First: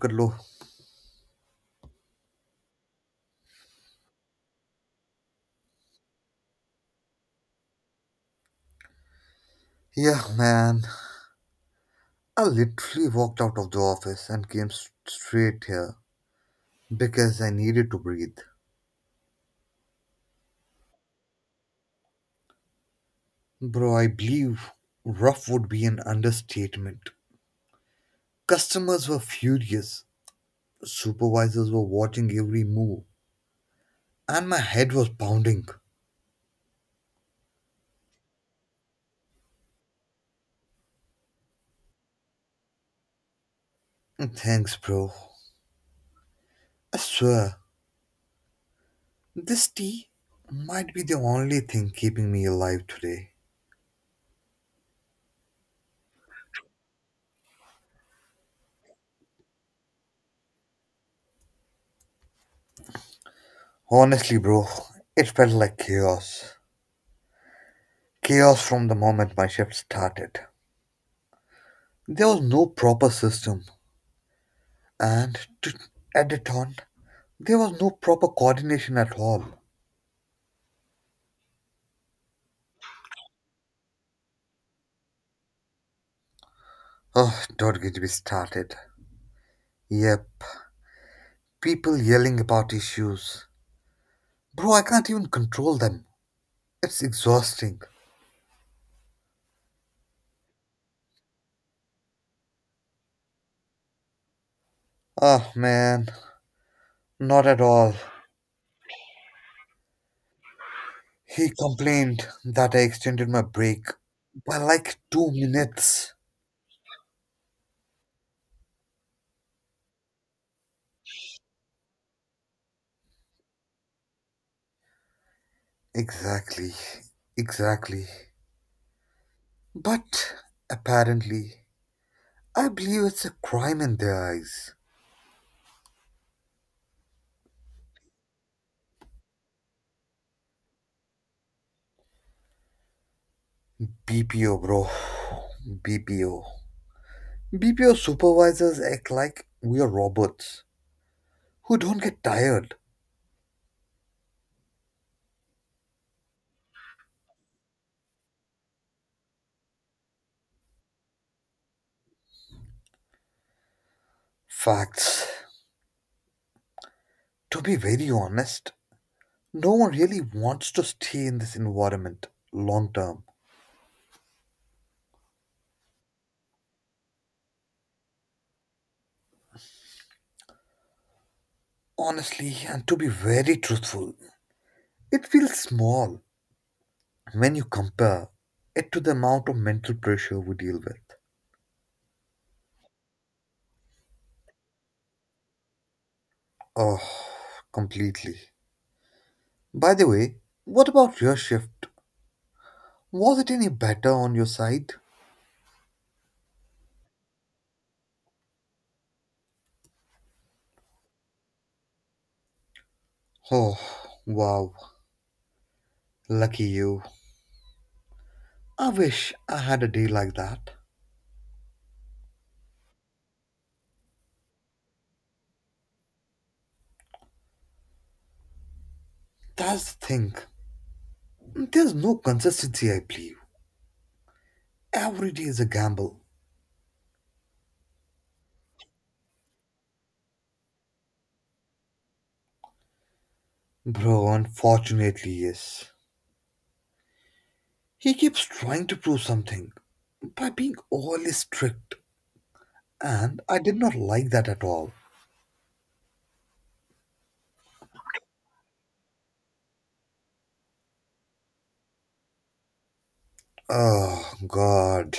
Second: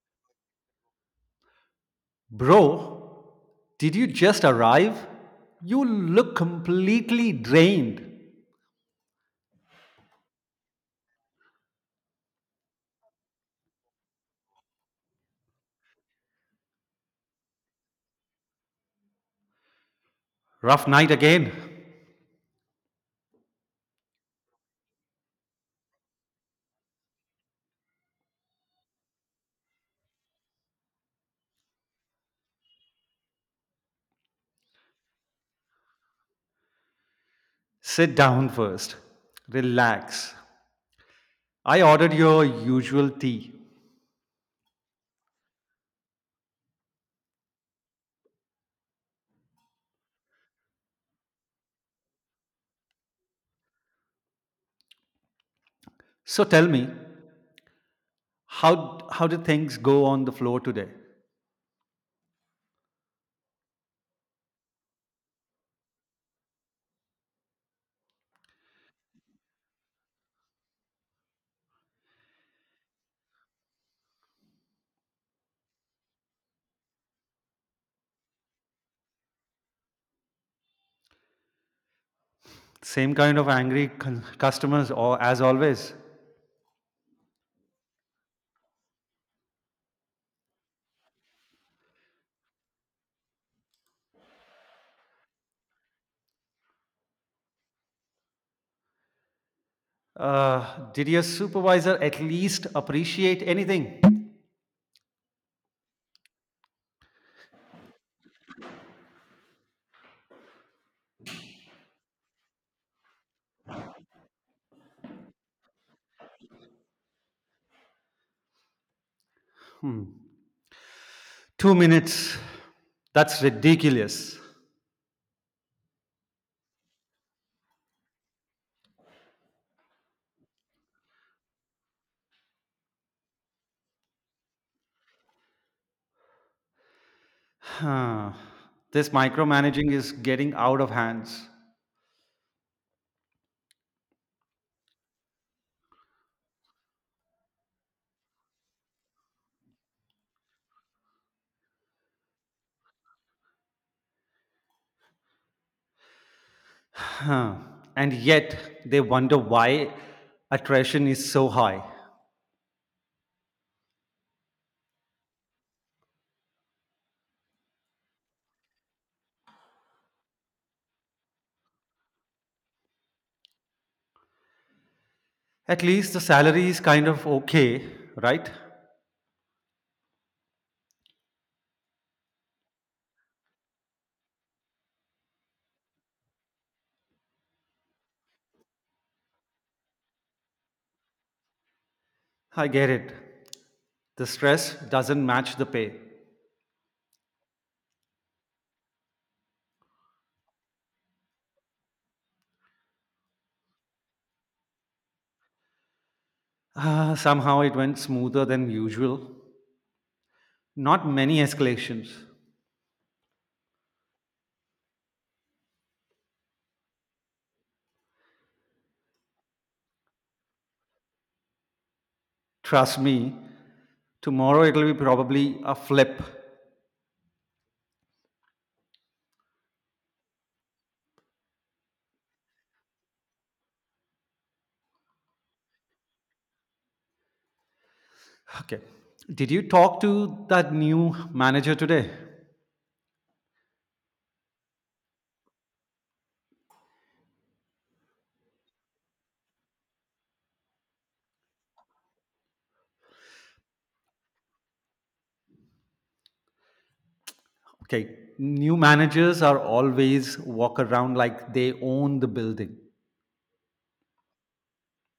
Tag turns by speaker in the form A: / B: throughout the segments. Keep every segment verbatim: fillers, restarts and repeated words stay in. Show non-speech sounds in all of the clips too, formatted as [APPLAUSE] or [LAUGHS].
A: Good lord.
B: Bro, did you just arrive? You look completely drained.
A: Yeah, man. I literally walked out of the office and came s- straight here because I needed to breathe.
B: Rough night again.
A: Bro, I believe rough would be an understatement. Customers were furious, supervisors were watching every move, and my head was pounding.
B: Sit down first. Relax. I ordered your usual tea.
A: Thanks, bro. I swear, this tea might be the only thing keeping me alive today.
B: So tell me, how, how did things go on the floor today?
A: Honestly, bro, it felt like chaos. Chaos from the moment my shift started. There was no proper system, and to add it on, there was no proper coordination at all.
B: Same kind of angry cu- customers or as always.
A: Oh, don't get me started. Yep, people yelling about issues. Bro, I can't even control them. It's exhausting.
B: Uh, did your supervisor at least appreciate anything?
A: Ah, man, not at all. He complained that I extended my break by like two minutes.
B: Two minutes. That's ridiculous.
A: Exactly, exactly. But apparently, I believe it's a crime in their eyes.
B: Huh. This micromanaging is getting out of hands.
A: B P O, bro. B P O. B P O supervisors act like we are robots who don't get tired.
B: Huh. And yet they wonder why attrition is so high.
A: Facts. To be very honest, no one really wants to stay in this environment long term.
B: At least the salary is kind of okay, right?
A: Honestly, and to be very truthful, it feels small when you compare it to the amount of mental pressure we deal with.
B: I get it. The stress doesn't match the pay.
A: Oh, completely. By the way, what about your shift? Was it any better on your side?
B: Ah, somehow it went smoother than usual. Not many escalations.
A: Oh, wow, lucky you. I wish I had a day like that.
B: Trust me, tomorrow it'll be probably a flip.
A: That's the thing. There's no consistency, I believe. Every day is a gamble.
B: Okay. Did you talk to that new manager today?
A: Bro, unfortunately, yes. He keeps trying to prove something by being overly strict, and I did not like that at all.
B: Okay, new managers are always walk around like they own the building.
A: Oh, God.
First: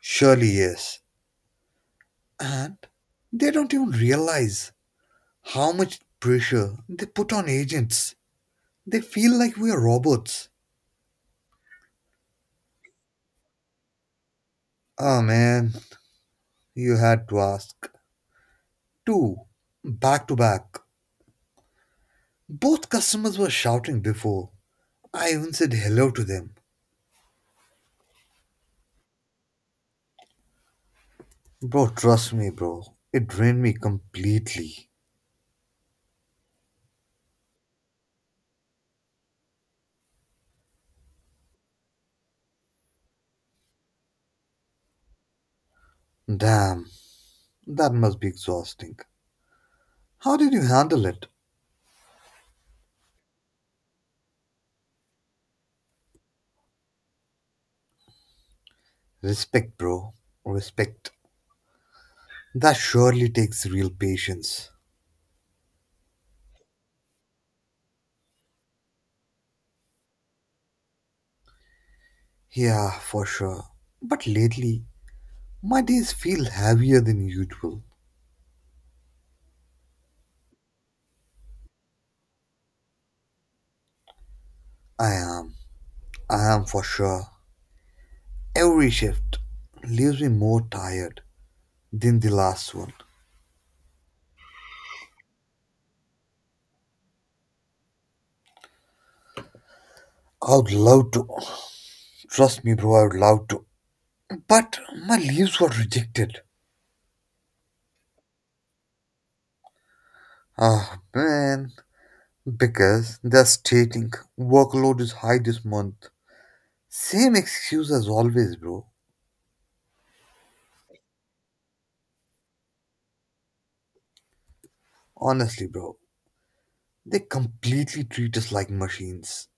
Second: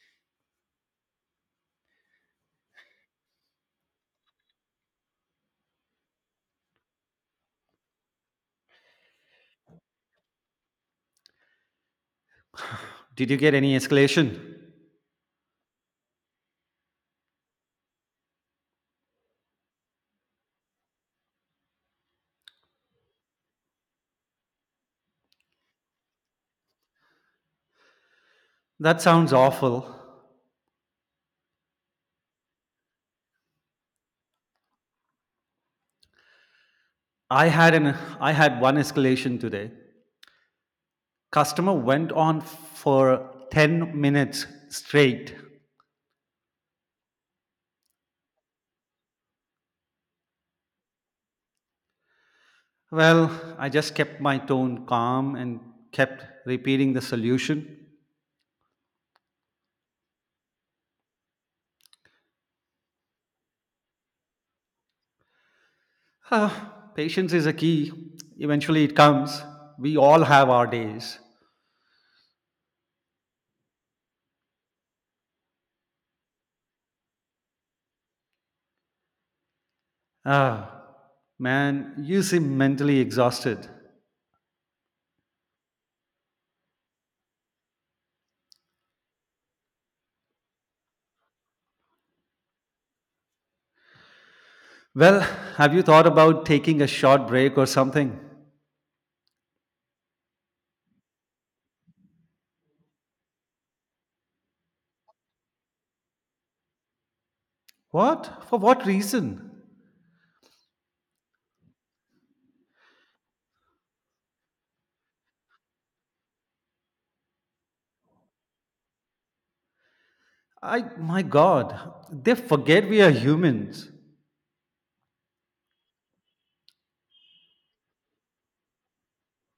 A: Surely, yes. And they don't even realize how much pressure they put on agents. They feel like we are robots.
B: Did you get any escalation?
A: Ah man, you had to ask. Two, back to back. Both customers were shouting before. I even said hello to them.
B: That sounds awful.
A: Bro, trust me, bro. It drained me completely.
B: I had an I had one escalation today. Customer went on for ten minutes straight.
A: Damn, that must be exhausting. How did you handle it?
B: Well, I just kept my tone calm and kept repeating the solution. [SIGHS]
A: Respect, bro. Respect. That surely takes real patience.
B: Ah, patience is a key. Eventually it comes. We all have our days.
A: Yeah, for sure. But lately, my days feel heavier than usual.
B: Ah, man, you seem mentally exhausted.
A: I am. I am for sure. Every shift leaves me more tired than the last one.
B: Well, have you thought about taking a short break or something?
A: I would love to. Trust me, bro, I would love to. But my leaves were rejected.
B: What? For what reason?
A: Ah, man. Because they're stating workload is high this month. Same excuse as always, bro.
B: I, my God, they forget we are humans.
A: Honestly, bro. They completely treat us like machines.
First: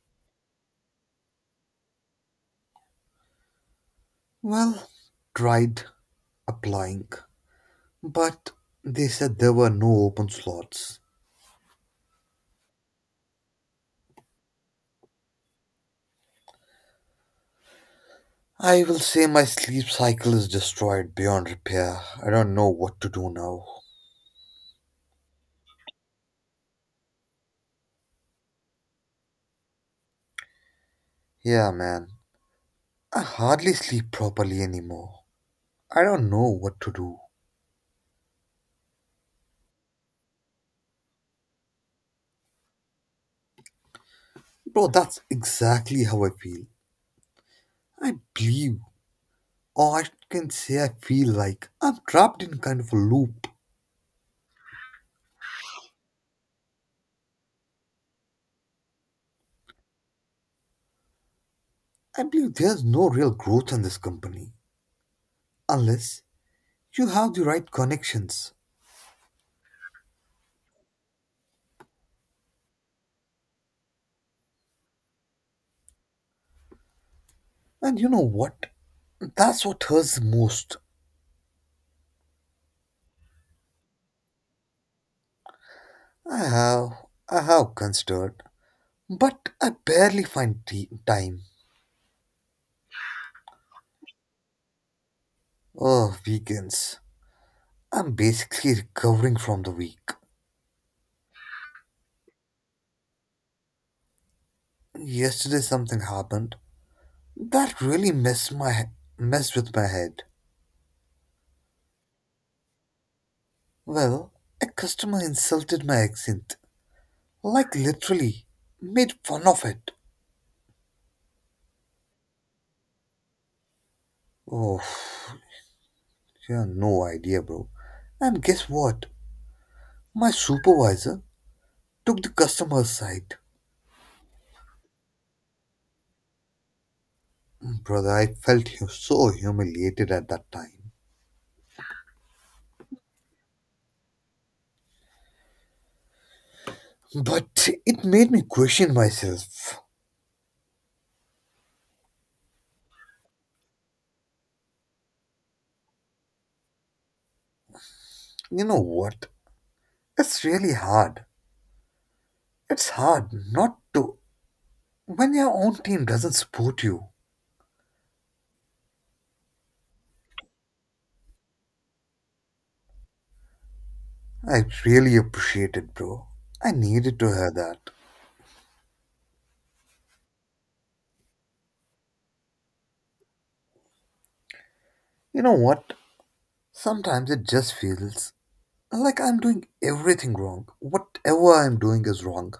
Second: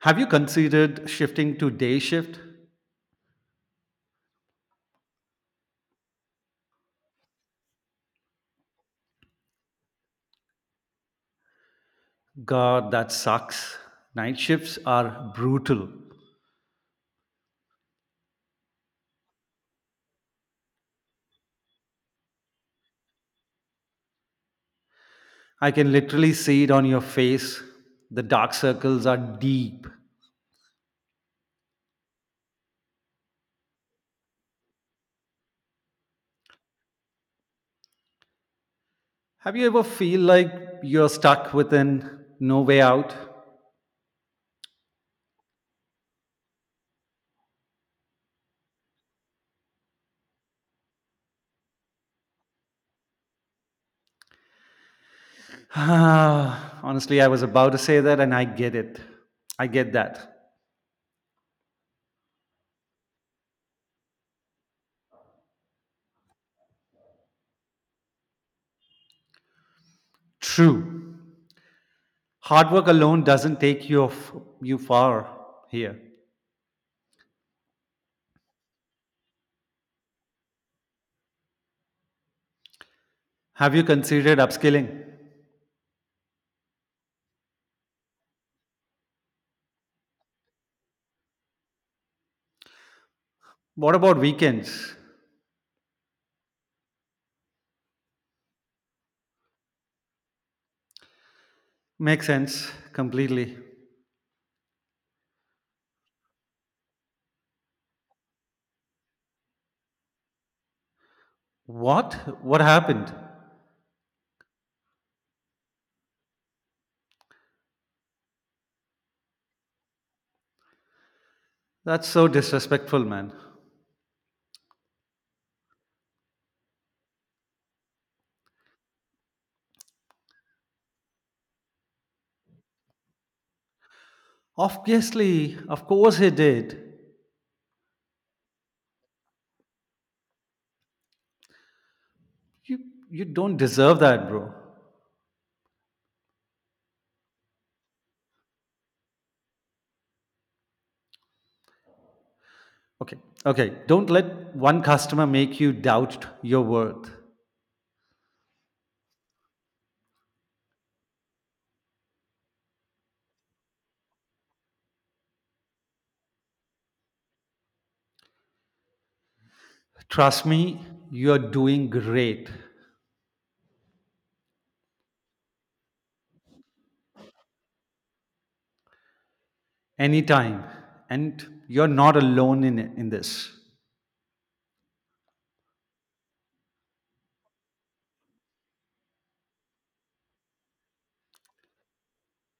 B: Have you considered shifting to day shift?
A: Well, tried applying, but they said there were no open slots.
B: God, that sucks. Night shifts are brutal.
A: I will say my sleep cycle is destroyed beyond repair. I don't know what to do now.
B: I can literally see it on your face. The dark circles are deep.
A: Yeah, man. I hardly sleep properly anymore. I don't know what to do.
B: Have you ever feel like you're stuck within no way out?
A: Bro, that's exactly how I feel. I believe, or I can say I feel like I'm trapped in kind of a loop.
B: [SIGHS] Honestly, I was about to say that, and I get it. I get that.
A: I believe there's no real growth in this company. Unless you have the right connections.
B: True. Hard work alone doesn't take you off, you far here.
A: And you know what? That's what hurts the most.
B: Have you considered upskilling?
A: I have I have considered, but I barely find t- time.
B: What about weekends?
A: Oh, weekends. I'm basically recovering from the week.
B: Makes sense completely.
A: Yesterday something happened that really messed my he- messed with my head.
B: What? What happened?
A: Well, a customer insulted my accent, like literally made fun of it.
B: That's so disrespectful, man.
A: Oh, you have no idea, bro. And guess what? My supervisor took the customer's side.
B: Obviously, of course he did.
A: Brother, I felt hu- so humiliated at that time.
B: You you don't deserve that, bro.
A: But it made me question myself.
B: Okay. Okay, don't let one customer make you doubt your worth.
A: You know what? It's really hard. It's hard not to when your own team doesn't support you.
B: Trust me, you're doing great
A: I really appreciate it, bro. I needed to hear that.
B: anytime. And you're not alone in, it- in this.
A: You know what? Sometimes it just feels like I'm doing everything wrong. Whatever I'm doing is wrong.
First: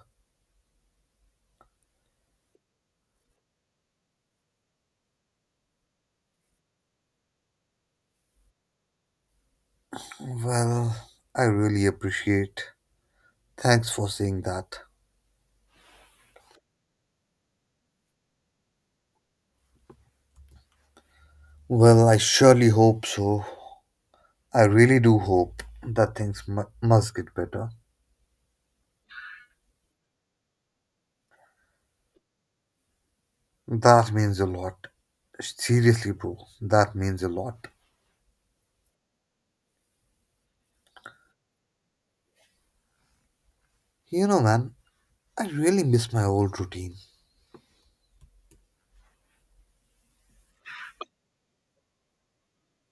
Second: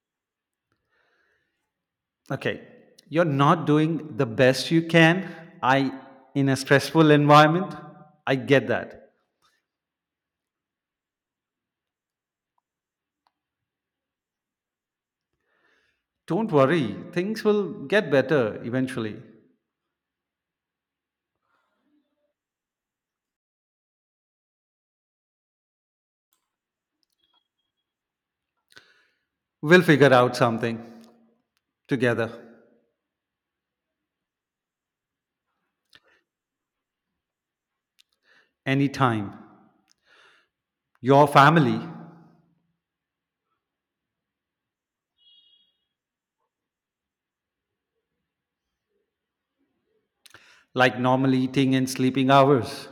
B: Okay. You're not doing the best you can. I, in a stressful environment, I get that.
A: Well, I really appreciate. Thanks for saying that.
B: Don't worry. Things will get better eventually.
A: Well, I surely hope so. I really do hope that things mu must get better.
B: We'll figure out something together
A: That means a lot. Seriously, bro, that means a lot.
B: anytime. Your family,
A: You know, man, I really miss my old routine.
B: like normal eating and sleeping hours.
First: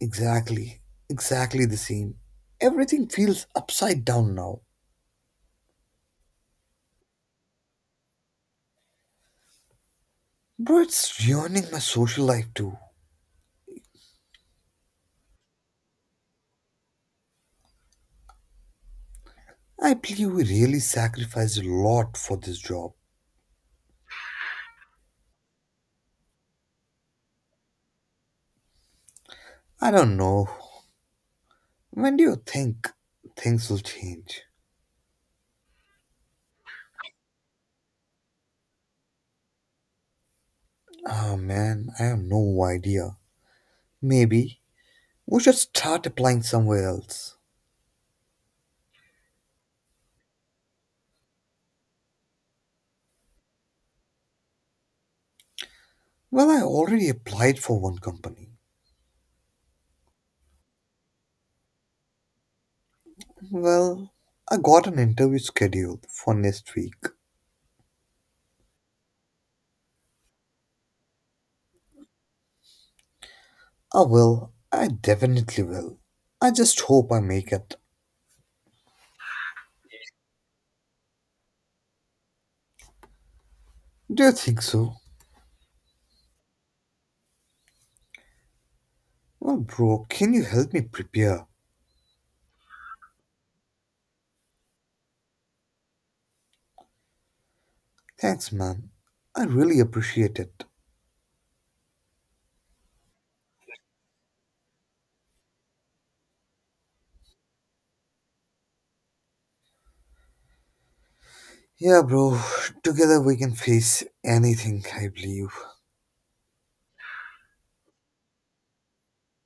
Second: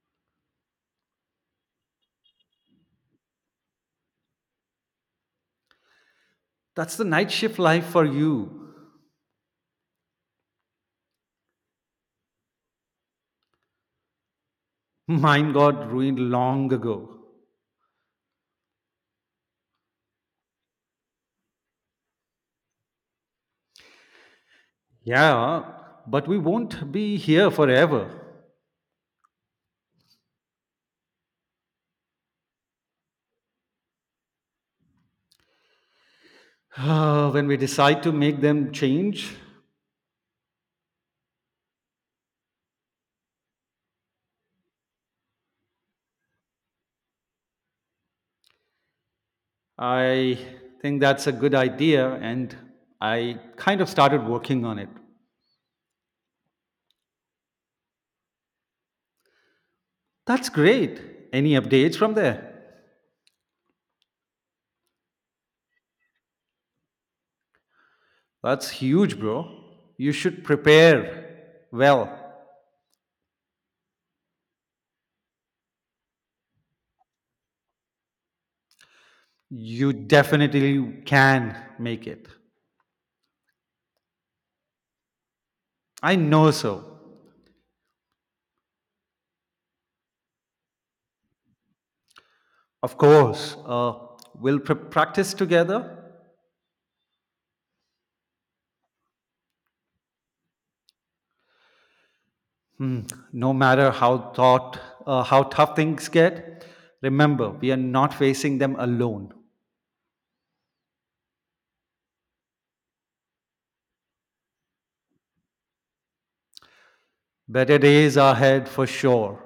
A: Exactly, exactly the same. Everything feels upside down now.
B: That's the night shift life for you.
A: Bro, it's ruining my social life too.
B: Mine got ruined long ago.
A: I believe we really sacrificed a lot for this job.
B: Yeah, but we won't be here forever.
A: I don't know. When do you think things will change?
B: [SIGHS] When we decide to make them change,
A: Ah man, I have no idea. Maybe we should start applying somewhere else.
B: I think that's a good idea, and I kind of started working on it.
A: Well, I already applied for one company.
B: That's great. Any updates from there?
A: Well, I got an interview scheduled for next week.
B: That's huge, bro. You should prepare well.
A: I will. I definitely will. I just hope I make it.
B: You definitely can make it.
A: Do you think so?
B: I know so.
A: Well, bro, can you help me prepare?
B: Of course. Uh, we'll pr- practice together.
A: Thanks, man. I really appreciate it.
B: Hmm, no matter how thought, uh, how tough things get, remember we are not facing them alone.
A: Yeah, bro, together we can face anything, I believe.
B: Better days are ahead for sure.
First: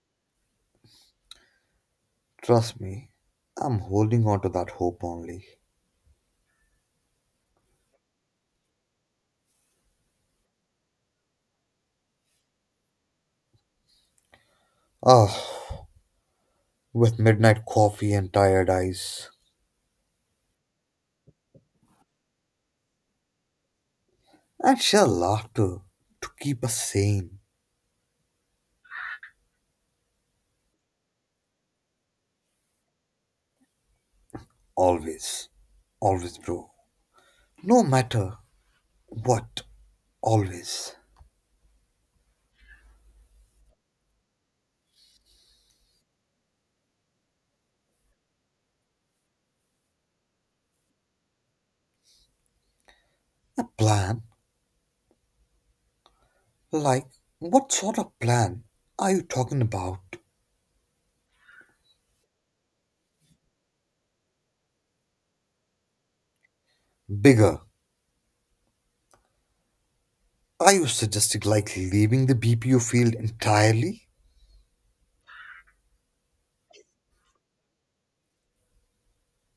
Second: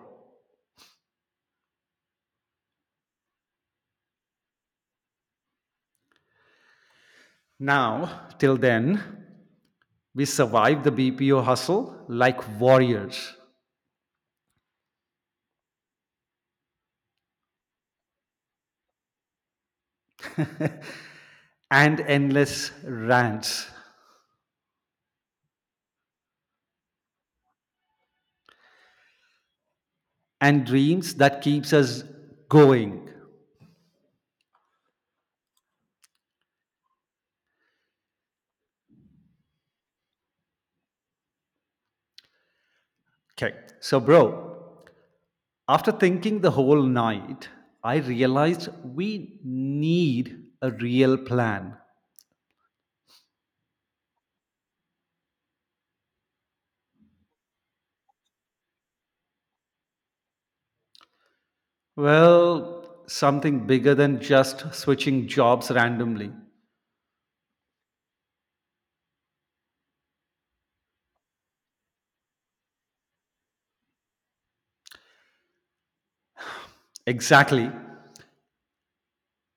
A: Trust me, I'm holding on to that hope only.
B: Now, till then, we survive the B P O hustle like warriors
A: Ah, with midnight coffee and tired eyes,
B: and endless rants
A: and sheer laughter to keep us sane.
B: and dreams that keeps us going.
A: Always. Always, bro. No matter what, always.
B: Okay, so bro, after thinking the whole night, I realized we need a real plan.
A: A plan? Like, what sort of plan are you talking about?
B: Well, something bigger than just switching jobs randomly.
A: Bigger. Are you suggesting like leaving the B P O field entirely?
B: Exactly.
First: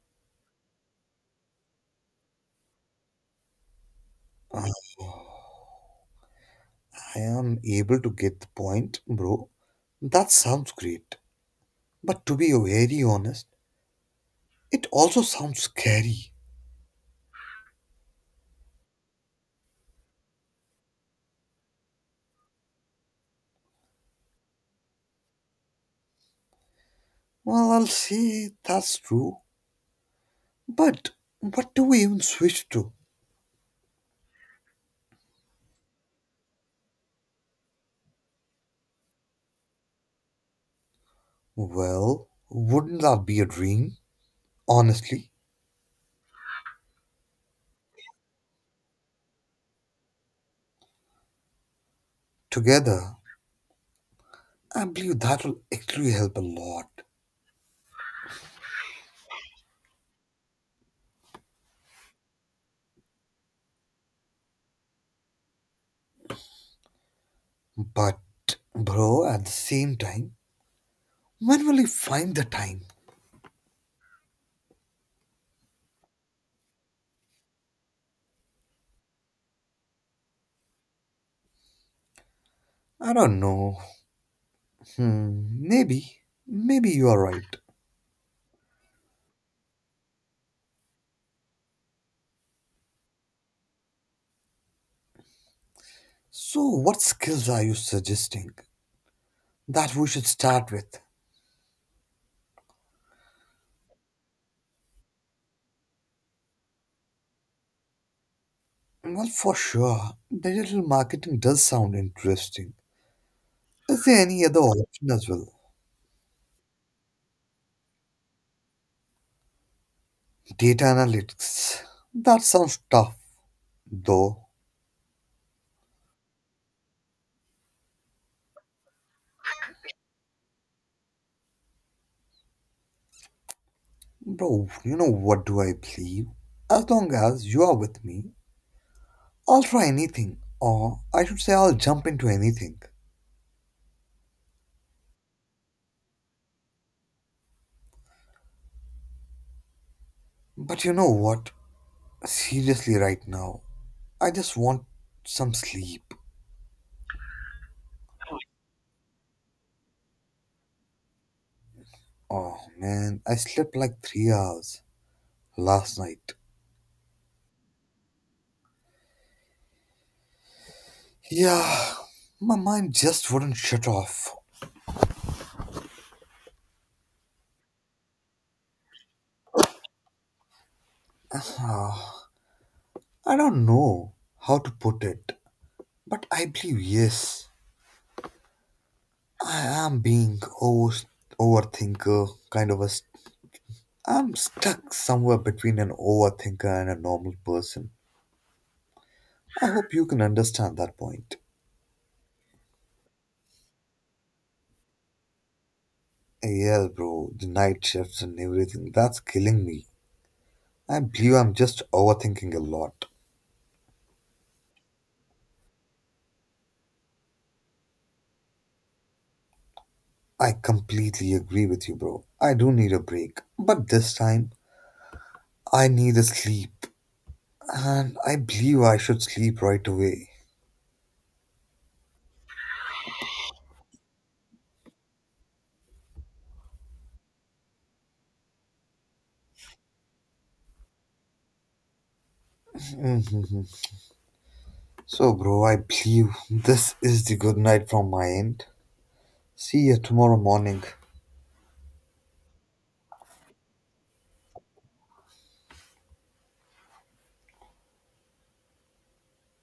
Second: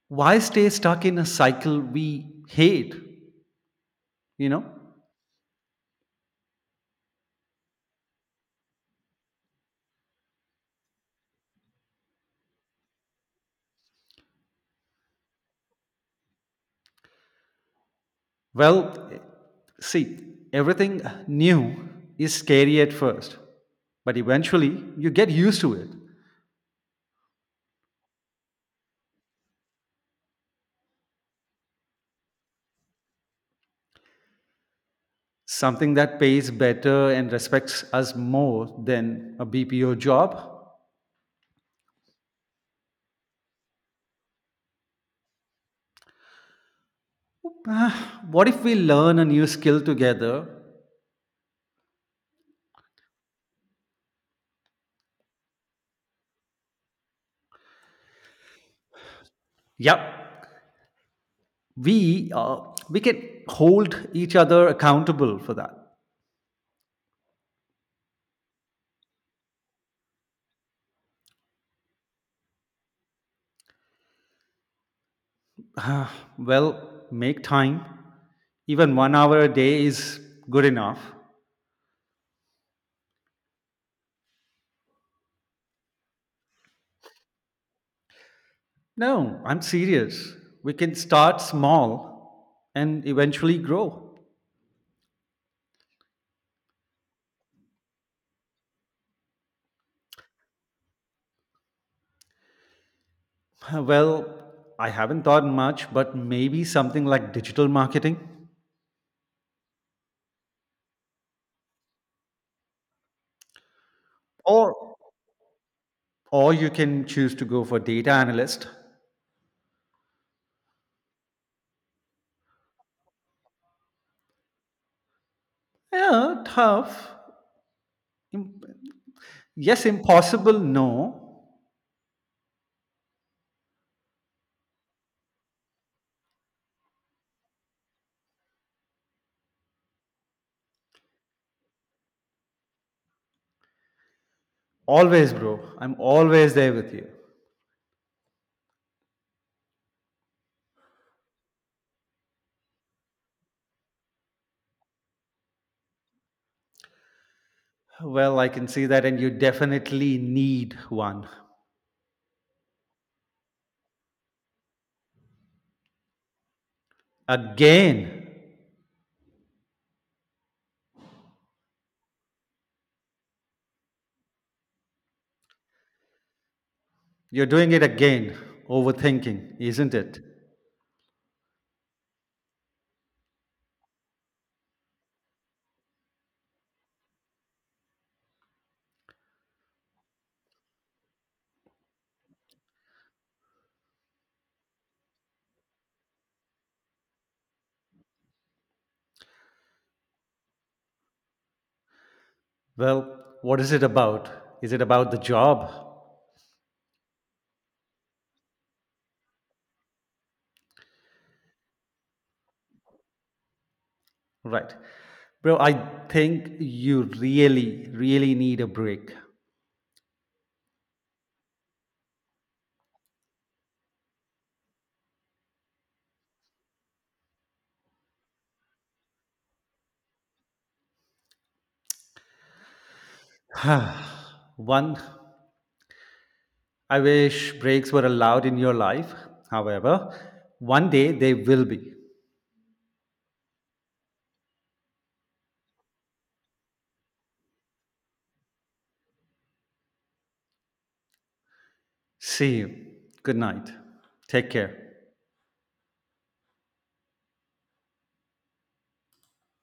B: Why stay stuck in a cycle we hate? You know?
A: I am able to get the point, bro. That sounds great. But to be very honest, it also sounds scary.
B: Well, see, everything new is scary at first, but eventually you get used to it.
A: Well, I'll say that's true. But what do we even switch to?
B: Something that pays better and respects us more than a B P O job.
A: Well, wouldn't that be a dream? Honestly,
B: Ah, what if we learn a new skill together?
A: together, I believe that will actually help a lot.
B: Yep, we uh, we can hold each other accountable for that.
A: But, bro, at the same time, when will you find the time?
B: Well, make time, even one hour a day is good enough.
A: I don't know. Hmm, maybe. Maybe you are right.
B: No, I'm serious, we can start small and eventually grow.
A: So, what skills are you suggesting that we should start with?
B: [LAUGHS] Well, I haven't thought much, but maybe something like digital marketing.
A: Well, for sure, digital marketing does sound interesting. Is there any other
B: or
A: option as well?
B: or you can choose to go for data analyst.
A: Data analytics. That sounds tough, though.
B: Yeah, tough. Im- yes, impossible, no.
A: Bro, you know what do I believe? As long as you are with me, I'll try anything, or I should say I'll jump into anything.
B: Always, bro, I'm always there with you.
A: But you know what? Seriously, right now, I just want some sleep.
B: Well, I can see that, and you definitely need one.
A: Oh man, I slept like three hours last night.
B: Again,
A: Yeah, my mind just wouldn't shut off.
B: you're doing it again, overthinking, isn't it?
A: Ah, I don't know how to put it, but I believe yes, I am being over overthinker kind of a I'm stuck somewhere between an overthinker and a normal person. I hope you can understand that point.
B: Well, what is it about? Is it about the job?
A: Yes, bro, the night shifts and everything, that's killing me. I believe I'm just overthinking a lot.
B: Right. Bro, I think you really, really need a break.
A: I completely agree with you, bro. I do need a break. But this time, I need a sleep. And I believe I should sleep right away.
B: [SIGHS] One, I wish breaks were allowed in your life. However, one day they will be.
A: Mhm. So, bro, I believe this is the good night from my end. See you tomorrow morning.
B: See you. Good night. Take care.